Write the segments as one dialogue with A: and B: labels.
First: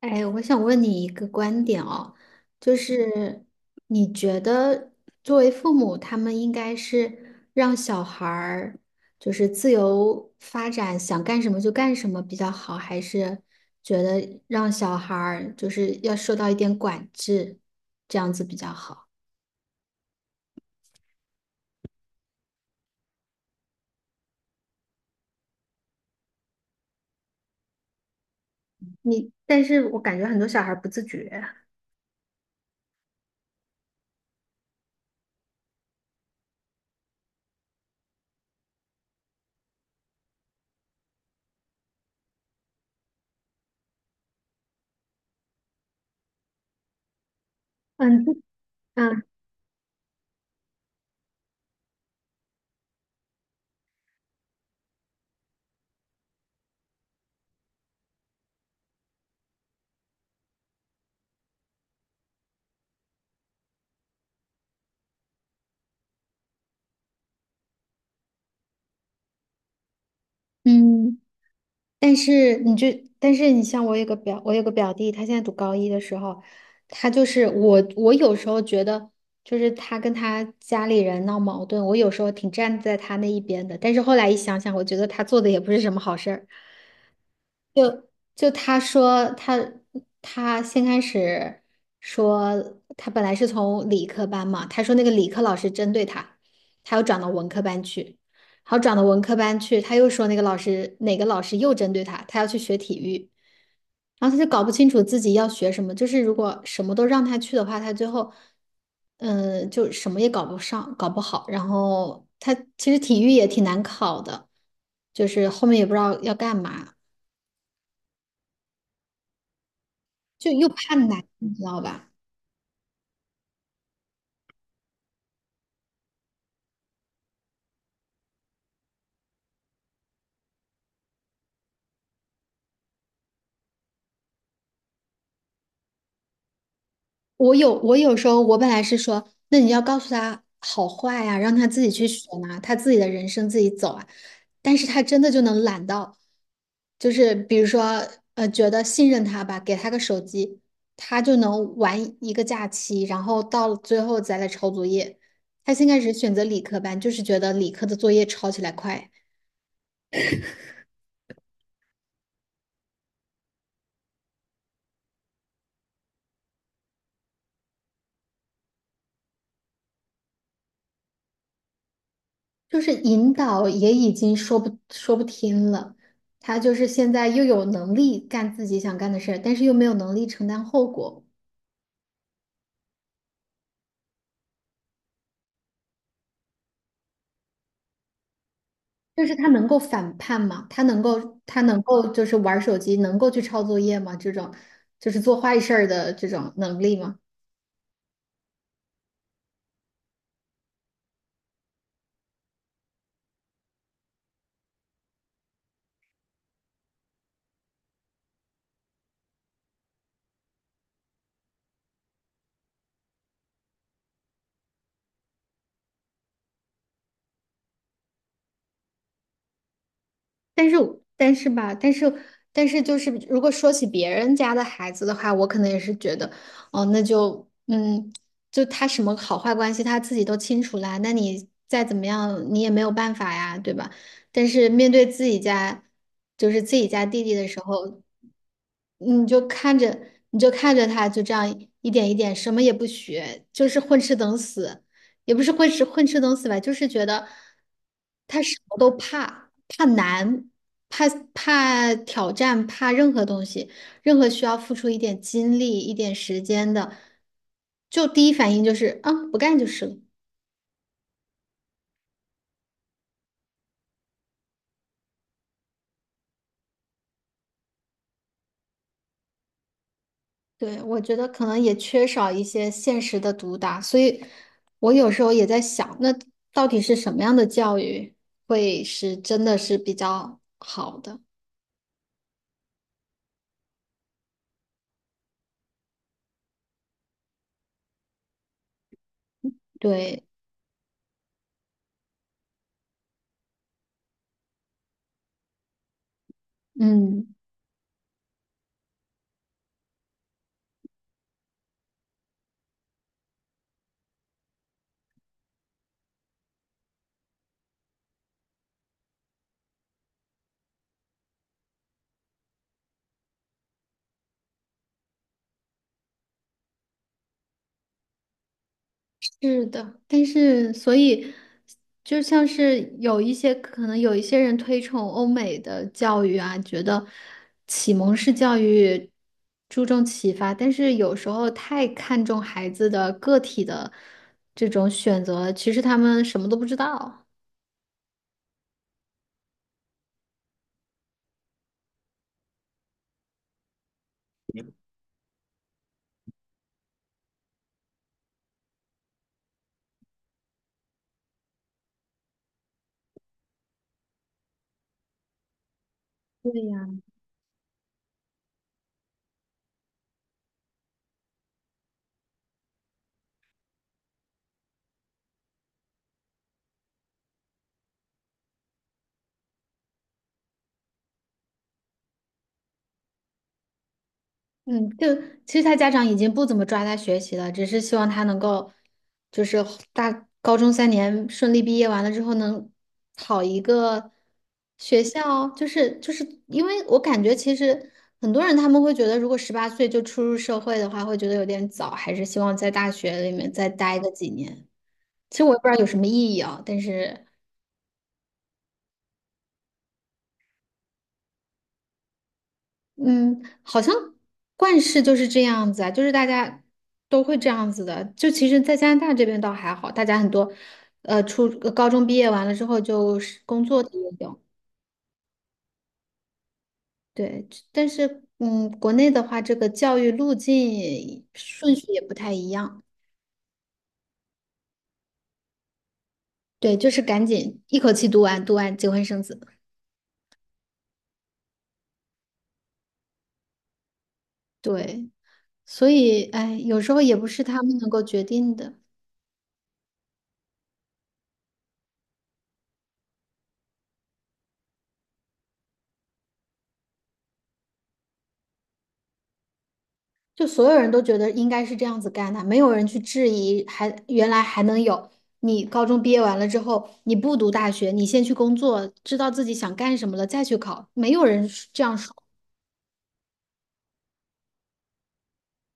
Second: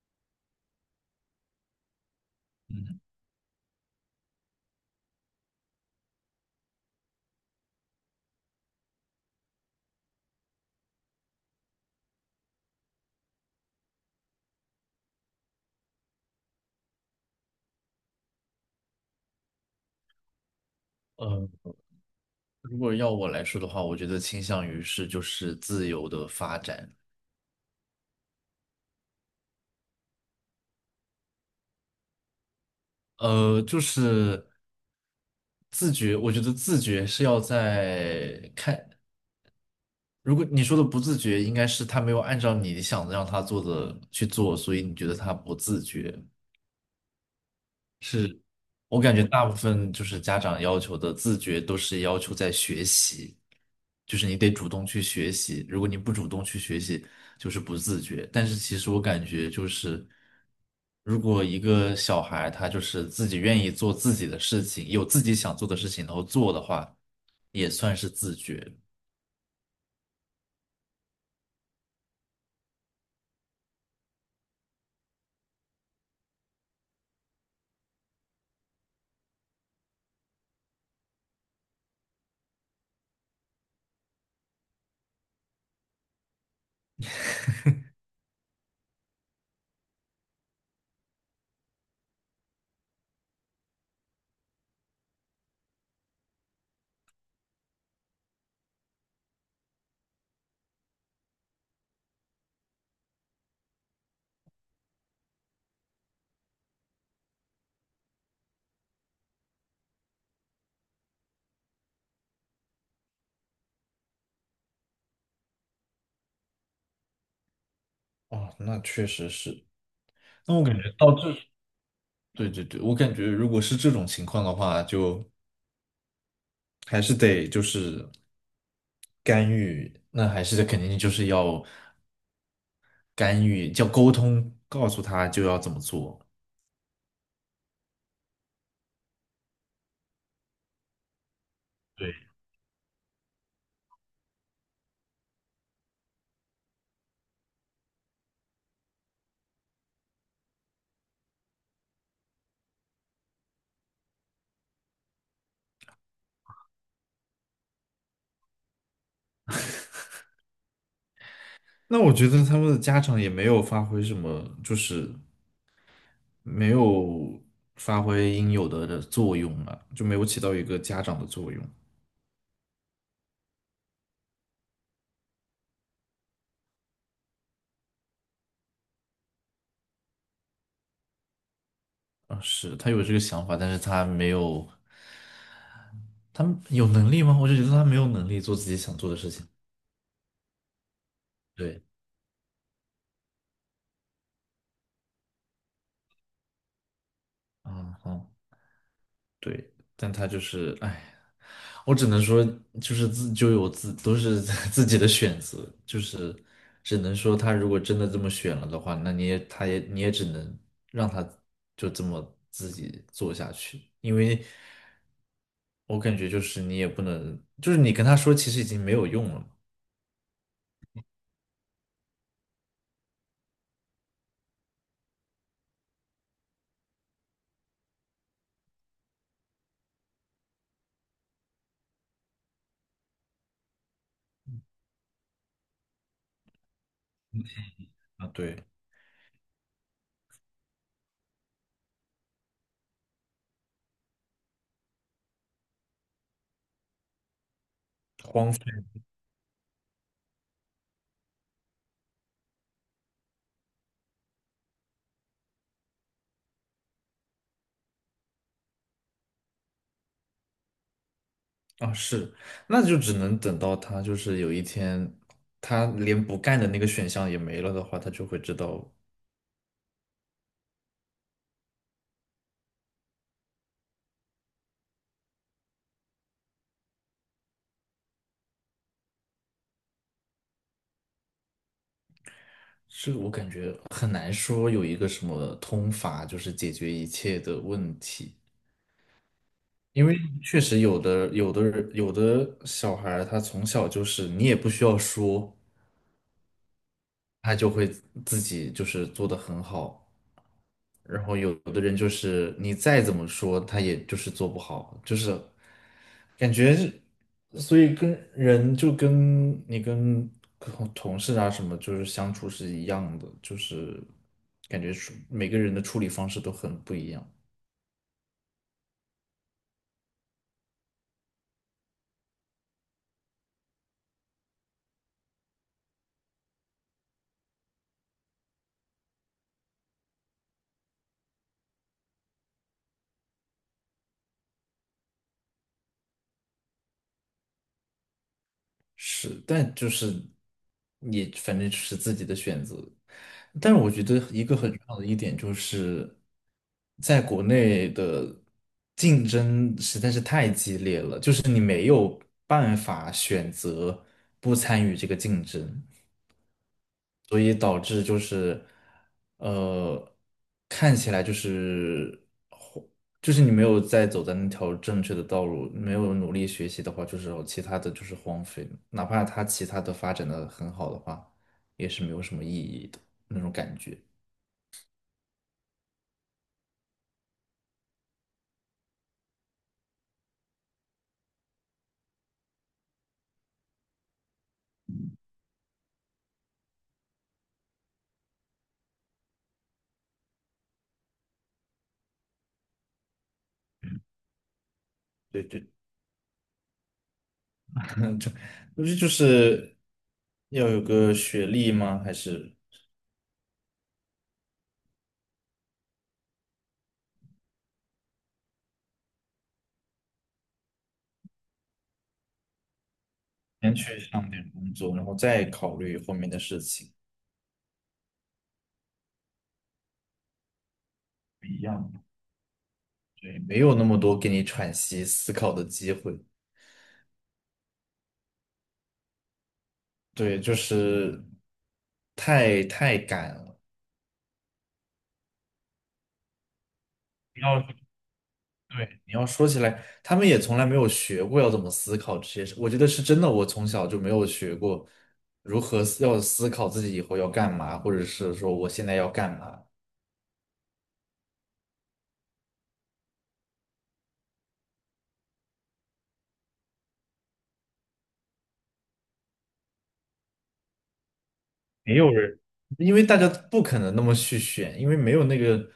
A: 哎，我想问你一个观点哦，就
B: 嗯，
A: 是你觉得作为父母，他们应该是让小孩儿就是自由发展，想干什么就干什么比较好，还是觉得让小孩儿就是要受到一点管制，这样子比较好？
B: 呃，如果要我来说的话，我觉得倾向于是就是自由的发展。
A: 你，但是我感觉很多小孩儿不自觉。
B: 就是自觉，我觉得自觉是要在看，如果你说的不自觉，应该是他没有按照你想让他做的去做，所以你觉得他不自觉。
A: 嗯
B: 我感
A: 嗯
B: 觉大部分就是家长要求的自觉都是要求在学习，就是你得主动去学习，如果你不主动去学习，就是不自觉。但是其实我感觉就是，如果一个小孩他就是自己愿意做自己的事情，有自己想做的事情，然后做的话，也算是自觉。
A: 嗯。但是你就，但是你像我有个表，我有个表弟，他现在读高一的时候，他就是我，我有时候觉得，就是他跟他家里人闹矛盾，我有时候挺站在他那一边的，但是后来一想想，我觉得他做的也不是什么好事儿。就他说他先开始说他本来是从理科班嘛，他说那个理科老师针对他，他又转到文科班去，然后转到文科班去，他又说那个老师哪个老师又针对他，他要去学体育，然后他就搞不清楚自己要学什么，就是如果什么都让他去的话，他最后就什么也搞不上，搞不好，然后他其实体育也挺难考的，就是后面也不知道要干嘛。
B: 哦，那确实是。
A: 就
B: 那我
A: 又
B: 感觉
A: 怕
B: 到
A: 难，
B: 这，
A: 你知道吧？
B: 对对对，我感觉如果是这种情况的话，就。还是得就是干预，那还是肯定就是要干预，叫沟通，告诉他就要怎么做。
A: 我有时候我本来是说，那你要告诉他好坏呀、让他自己去
B: 对，
A: 学啊，他自己的人生自己走啊。但是他真的就能懒到，就是比如说觉得信任他吧，给他个手机，他就能玩一个假期，然后到了最后再来抄作业。他先开始选择理科班，就是觉得理科的作业抄起来快。
B: 那我觉得他们的家长也没有发挥什么，就是没有发挥应有的作用啊，就没有起到一个家长的作用
A: 就是引导也已经说不听了，他就是现在又有能力干自己想干的事儿，但是又没有能力承担后果。
B: 啊。是，他有这个想法，但是他没有，他有能力吗？我就觉得他没有能力做自己想做的
A: 就
B: 事
A: 是
B: 情。
A: 他能够反叛吗？他能够他能
B: 对，
A: 够就是玩手机，能够去抄作业吗？这种就是做坏事儿的这种能力吗？
B: 嗯，好。对，但他就是，哎，我只能说，就是自就有自都是 自己的选择，就是只能说他如果真的这么选了的话，那你也他也你也只能让他就这么自己做下去。因为我感觉就是你也不能，就是你跟他说其实已经没有用了嘛。
A: 但是我但是吧，但是但是就是，如果说起别人家的孩子的话，我可能也是觉得，哦，那就就他什么好坏关系他自己都清楚啦，那你再怎么样你也没有办法呀，对吧？但是面对自己家，就是自己家弟弟的时候，
B: 啊，对，
A: 你就看着他就这样一点一点什么也不学，就是混吃等死。也不是混吃等死吧，就是觉得他
B: 荒
A: 什么
B: 废
A: 都怕，怕难，怕怕挑战，怕任何东西，任何需要付出一点精力、一点时间的，就第一反应就是啊，不干就是了。
B: 啊是。那就只能等到他就是有一天，他连不干的那个选项也没了的话，他就会知道。
A: 对，我觉得可能也缺少一些现实的毒打，所以我有时候也在想，那到底是什么样的教育会是真的是比较好的？
B: 这个我感觉很难说有一个什么通法，就是解决一切的问题。因为
A: 对，
B: 确实有的人，有的小孩儿他从小就是你也不需要说，
A: 嗯。
B: 他就会自己就是做得很好。然后有的人就是你再怎么说，他也就是做不好，就是感觉是。所以跟人就跟你跟同事啊什么，就是相处是一样的，就是感觉处每个人的处理方式都很不一样。
A: 是的，但是所以就像是有一些可能有一些人推崇欧美的教育啊，觉得启蒙式教育注重启发，但是有时候太看重孩子的个体的这种选择，其实他们什么都不知道。
B: 是，但就是你反正是自己的选择。但是我觉得一个很重要的一点就是，在国内的竞争实在是太激烈了，就是你没有办法选择不参与这个竞争，所以导致就是，呃，看起来就是。就是你没有在走在那条正确的道路，没有努力学习的话，就是有其他的就是荒废的，哪怕他其他的发展的很好的话，也是没有什么意义的那种感觉。
A: 嗯，就其实他家长已经不怎么抓他学习了，只是希望他能够，就是大高中3年顺利毕业完了之后能考一个学校，就是因为我感觉其实很多人他们会觉得，如果18岁就出入社会的话，会觉得有点早，还是希望在大学里面再待个几年。其
B: 对
A: 实我也
B: 对，
A: 不知道有什么意义啊，但是。
B: 不是就是要有个学历吗？还是
A: 嗯，好像惯事就是这样子啊，就是大家都会这样子的。就其实，在加拿大这边倒还好，大家很多，高中毕业完了之后就是工
B: 先
A: 作的
B: 去
A: 也
B: 上
A: 有，
B: 点工作，然后再考虑后面的事情，
A: 对。但是，嗯，国内的话，这个教育路径
B: 不一
A: 顺序
B: 样
A: 也
B: 的。
A: 不太一样。
B: 对，没有那么多给你喘息思考的机会。
A: 对，就是赶紧一口气读完，读完结婚生子。
B: 对，就是太赶了。
A: 对，所以，哎，有时候也不
B: 不
A: 是他
B: 要，
A: 们能够决定的。
B: 对，你要说起来，他们也从来没有学过要怎么思考这些事。我觉得是真的，我从小就没有学过如何思考自己以后要干嘛，或者是说我现在要干嘛。
A: 就所有人都觉得应该是这样子干的，没有人去质疑还，原来还能有你高中毕业完了之后，你不读大学，你先去工作，知道自己想干什么了再去考，没有人是这样
B: 没有
A: 说
B: 人，因为大家不可能那么去选，因为没有那个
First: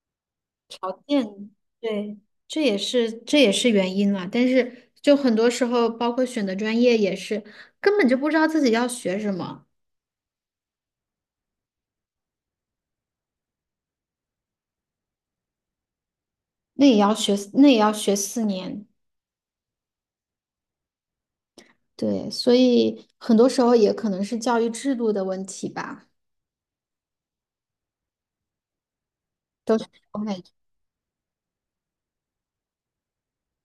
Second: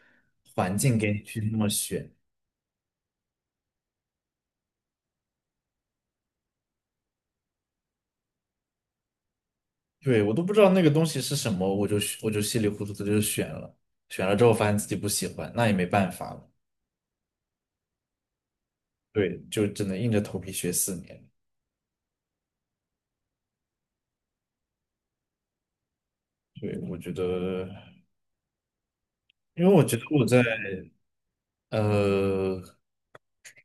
B: 环境
A: 条
B: 给你去
A: 件，
B: 那么选。
A: 对，这也是原因了。但是就很多时候，包括选的专业也是，根本就不知道自己要学什么，
B: 对，我都不知道那个东西是什么，我就稀里糊涂的就选了，选了之后发现自己不喜欢，那也没办法了。
A: 那也要学，那也要学四年，
B: 对，就只能硬着头皮学四年。
A: 对，所以很多时候也可能是教育制度的问题吧，
B: 对，我觉得，因为
A: 都
B: 我
A: 是
B: 觉得
A: 我
B: 我
A: 感
B: 在。
A: 觉，
B: 呃，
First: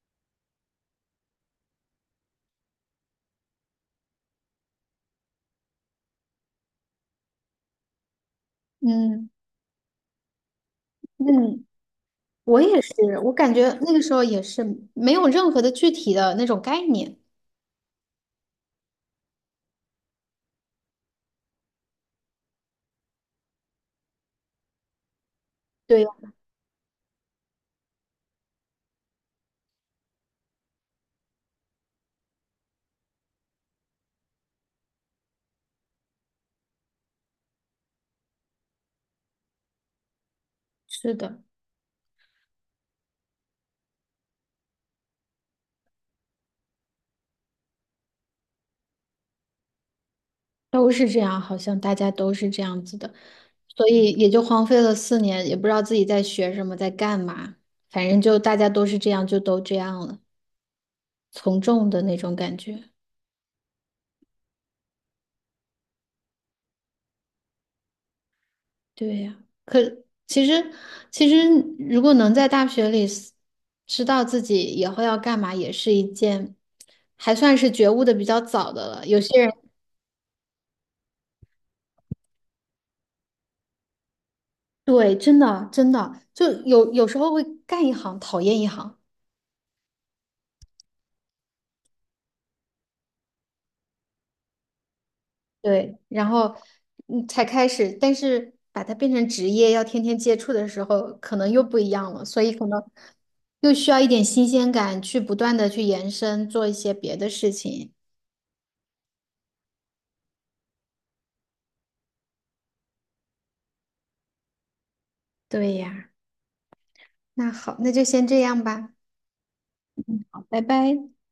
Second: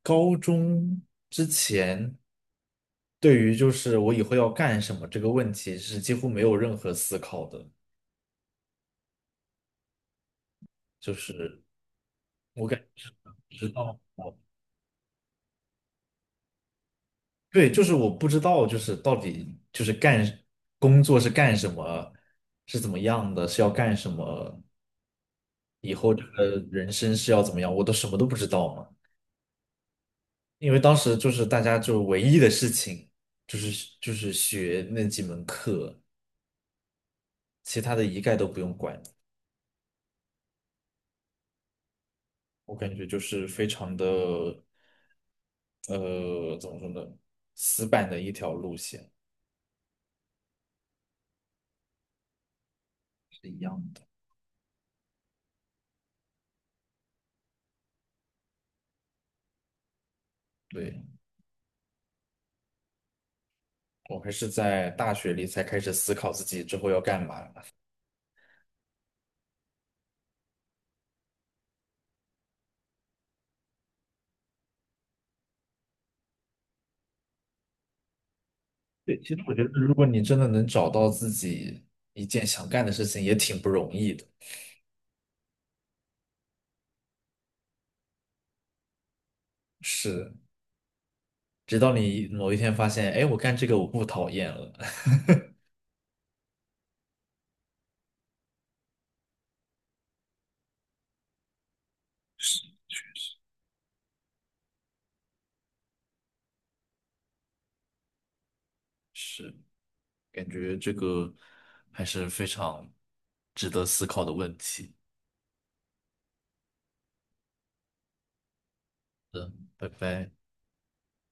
B: 高中之前，对于就是我以后要干什么这个问题是几乎没有任何思考的，
A: 嗯。
B: 就是
A: 嗯，我
B: 我感
A: 也是，
B: 觉是
A: 我感
B: 不
A: 觉
B: 知
A: 那
B: 道。
A: 个时候
B: 我
A: 也是没有任何的具体的那种概念。
B: 对，就是我不知道就是到底就是干工作是干什么，是怎么样的，是要干什么，以
A: 对呀，
B: 后这个人生是要怎么样，我都什么都不知道嘛。因为当时就是大家就唯一的事情就是学那几门课，其他的一概都不用管。
A: 是的，
B: 我感觉就是非常的怎么说呢，死板的一条路线
A: 都是这样，好像大家都是这样子的，
B: 是一样
A: 所
B: 的。
A: 以也就荒废了四年，也不知道自己在学什么，在干嘛，反正就大家都是这样，就都这样了，
B: 对，
A: 从众的那种感觉。
B: 我还是在大学里才开始思考自己之后要干嘛。
A: 对呀，可其实其实如果能在大学里 知道自己以后要干嘛，也是一件还算是觉悟的比较早的了。有
B: 对，其
A: 些
B: 实
A: 人。
B: 我觉得，如果你真的能找到自己一件想干的事情，也挺不容易的。
A: 对，真的真的，就有时候会干一行讨厌一行，
B: 是，直到你某一天发现，哎，我干这个我不讨厌了。
A: 对，然后嗯才开始，但是把它变成职业，要天天接触的时候，可能又不一样了，所以可能又需要一点新鲜感，去不断的去延伸，做一些别的事情。
B: 是，感觉这个还是非常值得思考的问题。
A: 对呀，那好，那就先这样吧，
B: 拜拜。
A: 好拜拜。